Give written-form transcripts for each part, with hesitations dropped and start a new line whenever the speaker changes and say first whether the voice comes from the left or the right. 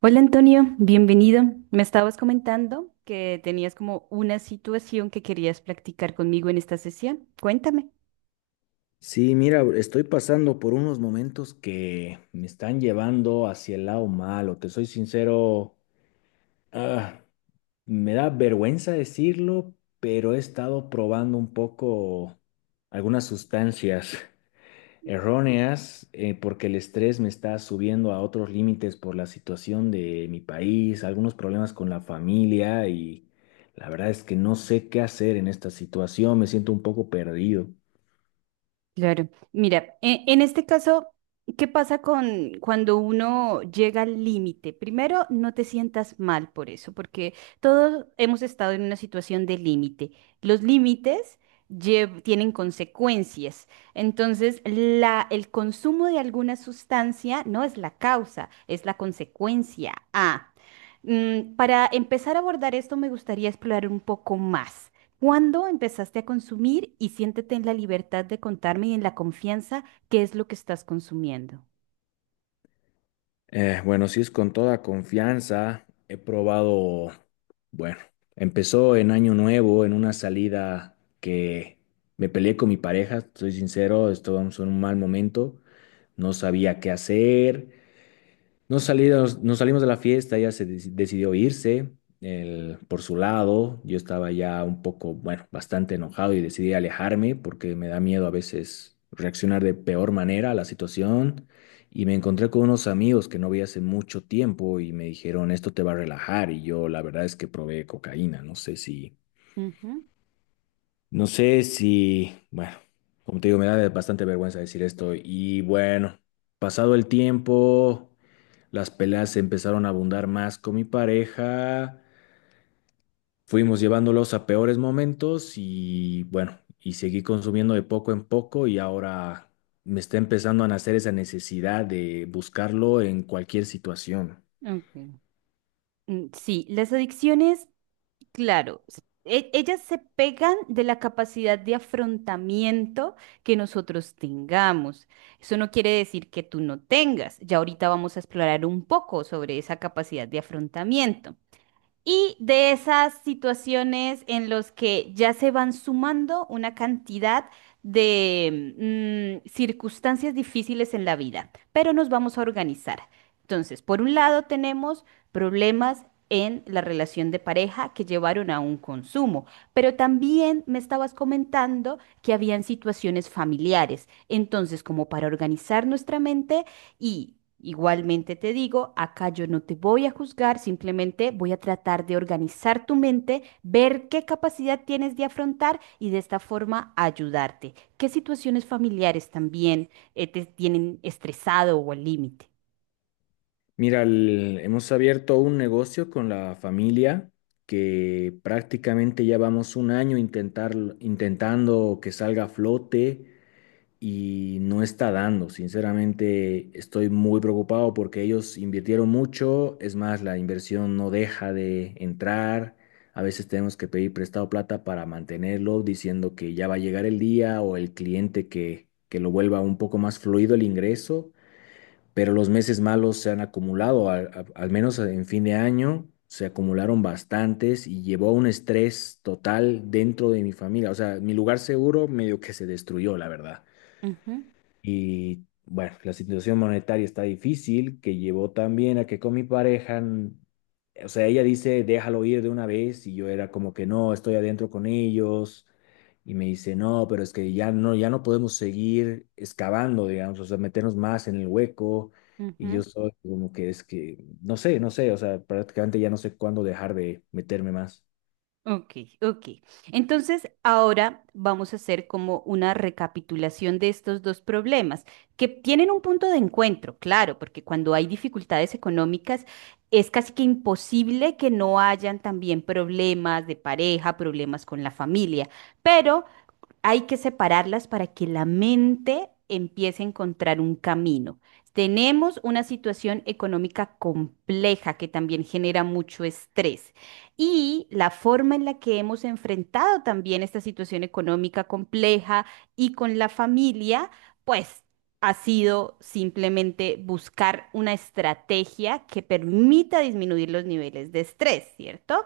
right: Hola Antonio, bienvenido. Me estabas comentando que tenías como una situación que querías practicar conmigo en esta sesión. Cuéntame.
left: Sí, mira, estoy pasando por unos momentos que me están llevando hacia el lado malo. Te soy sincero, ah, me da vergüenza decirlo, pero he estado probando un poco algunas sustancias erróneas porque el estrés me está subiendo a otros límites por la situación de mi país, algunos problemas con la familia y la verdad es que no sé qué hacer en esta situación. Me siento un poco perdido.
right: Claro. Mira, en este caso, ¿qué pasa con cuando uno llega al límite? Primero, no te sientas mal por eso, porque todos hemos estado en una situación de límite. Los límites tienen consecuencias. Entonces, el consumo de alguna sustancia no es la causa, es la consecuencia. Para empezar a abordar esto, me gustaría explorar un poco más. ¿Cuándo empezaste a consumir y siéntete en la libertad de contarme y en la confianza qué es lo que estás consumiendo?
left: Bueno, sí es con toda confianza. He probado, bueno, empezó en Año Nuevo, en una salida que me peleé con mi pareja, soy sincero, estábamos en un mal momento, no sabía qué hacer, nos salimos de la fiesta, decidió irse él, por su lado. Yo estaba ya un poco, bueno, bastante enojado y decidí alejarme porque me da miedo a veces reaccionar de peor manera a la situación. Y me encontré con unos amigos que no vi hace mucho tiempo y me dijeron, esto te va a relajar. Y yo la verdad es que probé cocaína. No sé si,
right: Ujú,
left: no sé si, Bueno, como te digo, me da bastante vergüenza decir esto. Y bueno, pasado el tiempo. Las peleas empezaron a abundar más con mi pareja, fuimos llevándolos a peores momentos y bueno, y seguí consumiendo de poco en poco y ahora me está empezando a nacer esa necesidad de buscarlo en cualquier situación.
right: ok. Sí, las adicciones, claro, ellas se pegan de la capacidad de afrontamiento que nosotros tengamos. Eso no quiere decir que tú no tengas. Ya ahorita vamos a explorar un poco sobre esa capacidad de afrontamiento. Y de esas situaciones en los que ya se van sumando una cantidad de circunstancias difíciles en la vida, pero nos vamos a organizar. Entonces, por un lado tenemos problemas en la relación de pareja que llevaron a un consumo, pero también me estabas comentando que habían situaciones familiares. Entonces, como para organizar nuestra mente, y igualmente te digo, acá yo no te voy a juzgar, simplemente voy a tratar de organizar tu mente, ver qué capacidad tienes de afrontar y de esta forma ayudarte. ¿Qué situaciones familiares también te tienen estresado o al límite?
left: Mira, hemos abierto un negocio con la familia que prácticamente ya vamos un año intentando que salga a flote y no está dando. Sinceramente, estoy muy preocupado porque ellos invirtieron mucho, es más, la inversión no deja de entrar. A veces tenemos que pedir prestado plata para mantenerlo, diciendo que ya va a llegar el día o el cliente que lo vuelva un poco más fluido el ingreso, pero los meses malos se han acumulado, al menos en fin de año. Se acumularon bastantes y llevó a un estrés total dentro de mi familia. O sea, mi lugar seguro medio que se destruyó, la verdad.
right: Ujú,
left: Y bueno, la situación monetaria está difícil, que llevó también a que con mi pareja, o sea, ella dice, déjalo ir de una vez, y yo era como que no, estoy adentro con ellos, y me dice, no, pero es que ya no podemos seguir excavando, digamos, o sea, meternos más en el hueco, y yo
right: ujú.
left: soy como que es que, no sé, o sea, prácticamente ya no sé cuándo dejar de meterme más.
right: Ok, ok. Entonces, ahora vamos a hacer como una recapitulación de estos dos problemas, que tienen un punto de encuentro, claro, porque cuando hay dificultades económicas es casi que imposible que no hayan también problemas de pareja, problemas con la familia, pero hay que separarlas para que la mente empiece a encontrar un camino. Tenemos una situación económica compleja que también genera mucho estrés y la forma en la que hemos enfrentado también esta situación económica compleja y con la familia, pues ha sido simplemente buscar una estrategia que permita disminuir los niveles de estrés, ¿cierto?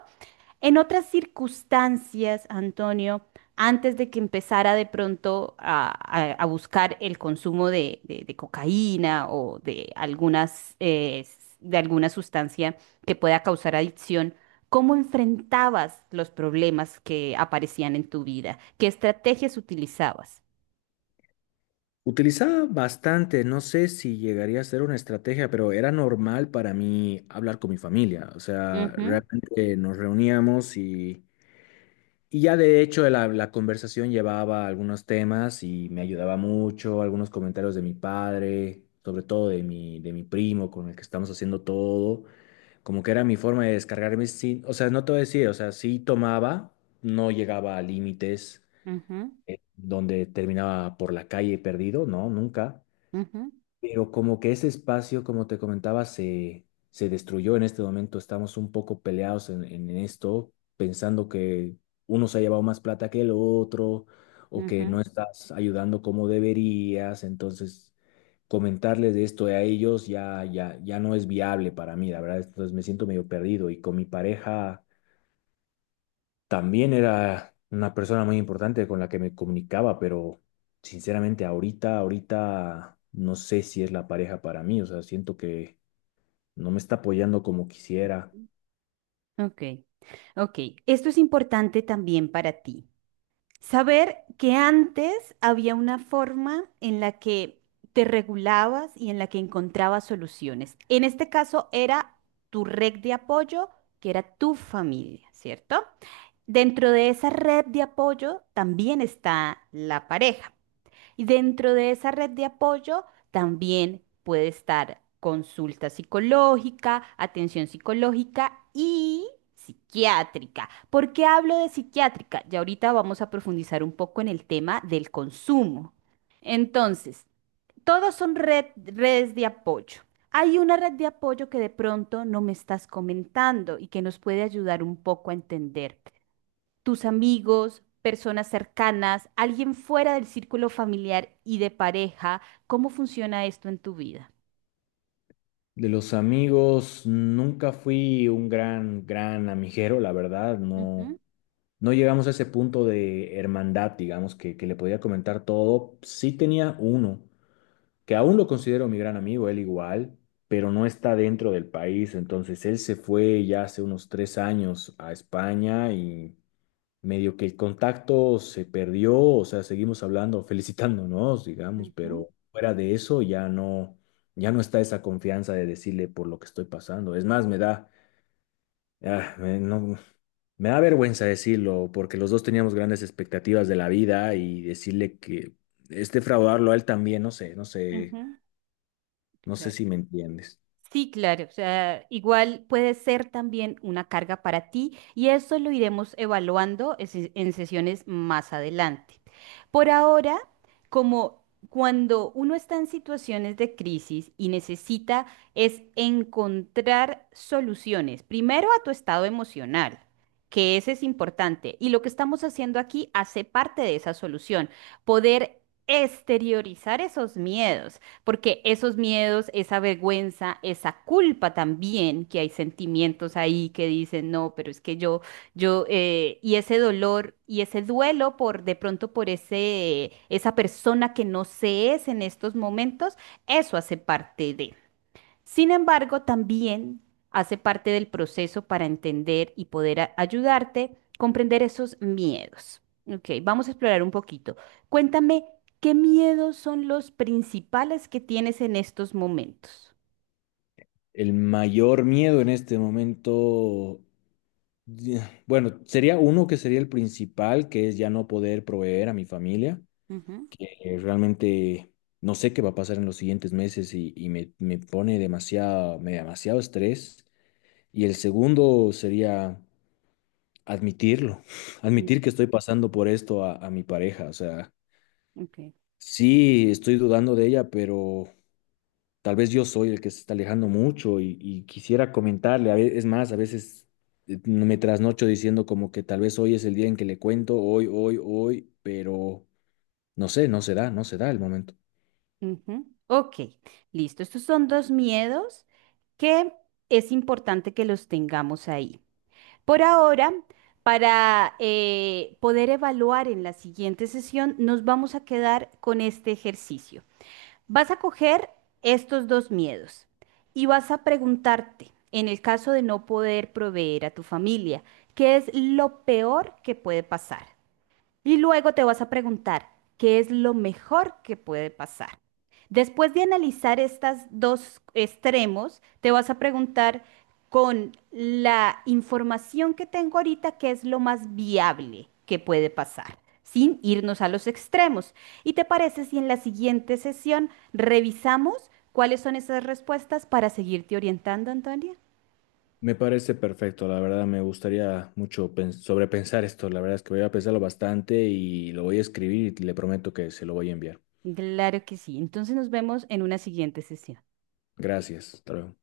right: En otras circunstancias, Antonio, antes de que empezara de pronto a, a buscar el consumo de, de cocaína o de algunas, de alguna sustancia que pueda causar adicción, ¿cómo enfrentabas los problemas que aparecían en tu vida? ¿Qué estrategias utilizabas?
left: Utilizaba bastante, no sé si llegaría a ser una estrategia, pero era normal para mí hablar con mi familia. O sea,
right: Ujú,
left: realmente nos reuníamos y ya de hecho la conversación llevaba algunos temas y me ayudaba mucho, algunos comentarios de mi padre, sobre todo de mi primo con el que estamos haciendo todo. Como que era mi forma de descargarme sin, o sea, no te voy a decir, o sea, sí tomaba, no llegaba a límites
right: ujú,
left: donde terminaba por la calle perdido, no, nunca,
right: ujú,
left: pero como que ese espacio, como te comentaba, se destruyó en este momento. Estamos un poco peleados en esto, pensando que uno se ha llevado más plata que el otro o que
right: ujú.
left: no estás ayudando como deberías. Entonces, comentarles de esto a ellos ya no es viable para mí, la verdad. Entonces me siento medio perdido y con mi pareja. También era una persona muy importante con la que me comunicaba, pero sinceramente ahorita no sé si es la pareja para mí, o sea, siento que no me está apoyando como quisiera.
right: Ok, ok. Esto es importante también para ti. Saber que antes había una forma en la que te regulabas y en la que encontrabas soluciones. En este caso era tu red de apoyo, que era tu familia, ¿cierto? Dentro de esa red de apoyo también está la pareja. Y dentro de esa red de apoyo también puede estar consulta psicológica, atención psicológica y psiquiátrica. ¿Por qué hablo de psiquiátrica? Ya ahorita vamos a profundizar un poco en el tema del consumo. Entonces, todos son redes de apoyo. Hay una red de apoyo que de pronto no me estás comentando y que nos puede ayudar un poco a entender tus amigos, personas cercanas, alguien fuera del círculo familiar y de pareja, ¿cómo funciona esto en tu vida?
left: De los amigos, nunca fui un gran amiguero, la verdad, no,
right: Ujú,
left: no llegamos a ese punto de hermandad, digamos, que le podía comentar todo. Sí tenía uno que aún lo considero mi gran amigo, él igual, pero no está dentro del país. Entonces él se fue ya hace unos 3 años a España y medio que el contacto se perdió, o sea, seguimos hablando, felicitándonos, digamos,
right: ujú,
left: pero fuera de eso ya no, ya no está esa confianza de decirle por lo que estoy pasando. Es más, me da, ah, me- no, me da vergüenza decirlo, porque los dos teníamos grandes expectativas de la vida y decirle que este fraudarlo a él también, no sé, no sé.
right: ujú.
left: No sé
right: Claro.
left: si me entiendes.
right: Sí, claro, o sea, igual puede ser también una carga para ti y eso lo iremos evaluando en en sesiones más adelante. Por ahora, como cuando uno está en situaciones de crisis y necesita es encontrar soluciones, primero a tu estado emocional, que ese es importante y lo que estamos haciendo aquí hace parte de esa solución, poder exteriorizar esos miedos porque esos miedos, esa vergüenza, esa culpa también, que hay sentimientos ahí que dicen, no, pero es que yo, y ese dolor y ese duelo por de pronto por esa persona que no se es en estos momentos, eso hace parte de. Sin embargo, también hace parte del proceso para entender y poder ayudarte comprender esos miedos. Ok, vamos a explorar un poquito. Cuéntame, ¿qué miedos son los principales que tienes en estos momentos?
left: El mayor miedo en este momento, ya, bueno, sería uno que sería el principal, que es ya no poder proveer a mi familia.
right: Ujú.
left: Realmente no sé qué va a pasar en los siguientes meses y me pone demasiado, me da demasiado estrés. Y el segundo sería admitirlo,
right: Mm,
left: admitir que estoy pasando por esto a mi pareja. O sea,
right: Ok,
left: sí, estoy dudando de ella, pero tal vez yo soy el que se está alejando mucho y quisiera comentarle. Es más, a veces no, me trasnocho diciendo como que tal vez hoy es el día en que le cuento, hoy, hoy, hoy, pero no sé, no se da el momento.
right: ujú, ok, listo. Estos son dos miedos que es importante que los tengamos ahí. Por ahora, para poder evaluar en la siguiente sesión, nos vamos a quedar con este ejercicio. Vas a coger estos dos miedos y vas a preguntarte, en el caso de no poder proveer a tu familia, ¿qué es lo peor que puede pasar? Y luego te vas a preguntar, ¿qué es lo mejor que puede pasar? Después de analizar estos dos extremos, te vas a preguntar con la información que tengo ahorita, ¿qué es lo más viable que puede pasar? Sin irnos a los extremos. ¿Y te parece si en la siguiente sesión revisamos cuáles son esas respuestas para seguirte orientando, Antonia?
left: Me parece perfecto, la verdad me gustaría mucho sobrepensar esto. La verdad es que voy a pensarlo bastante y lo voy a escribir y le prometo que se lo voy a enviar.
right: Claro que sí. Entonces nos vemos en una siguiente sesión.
left: Gracias, hasta luego.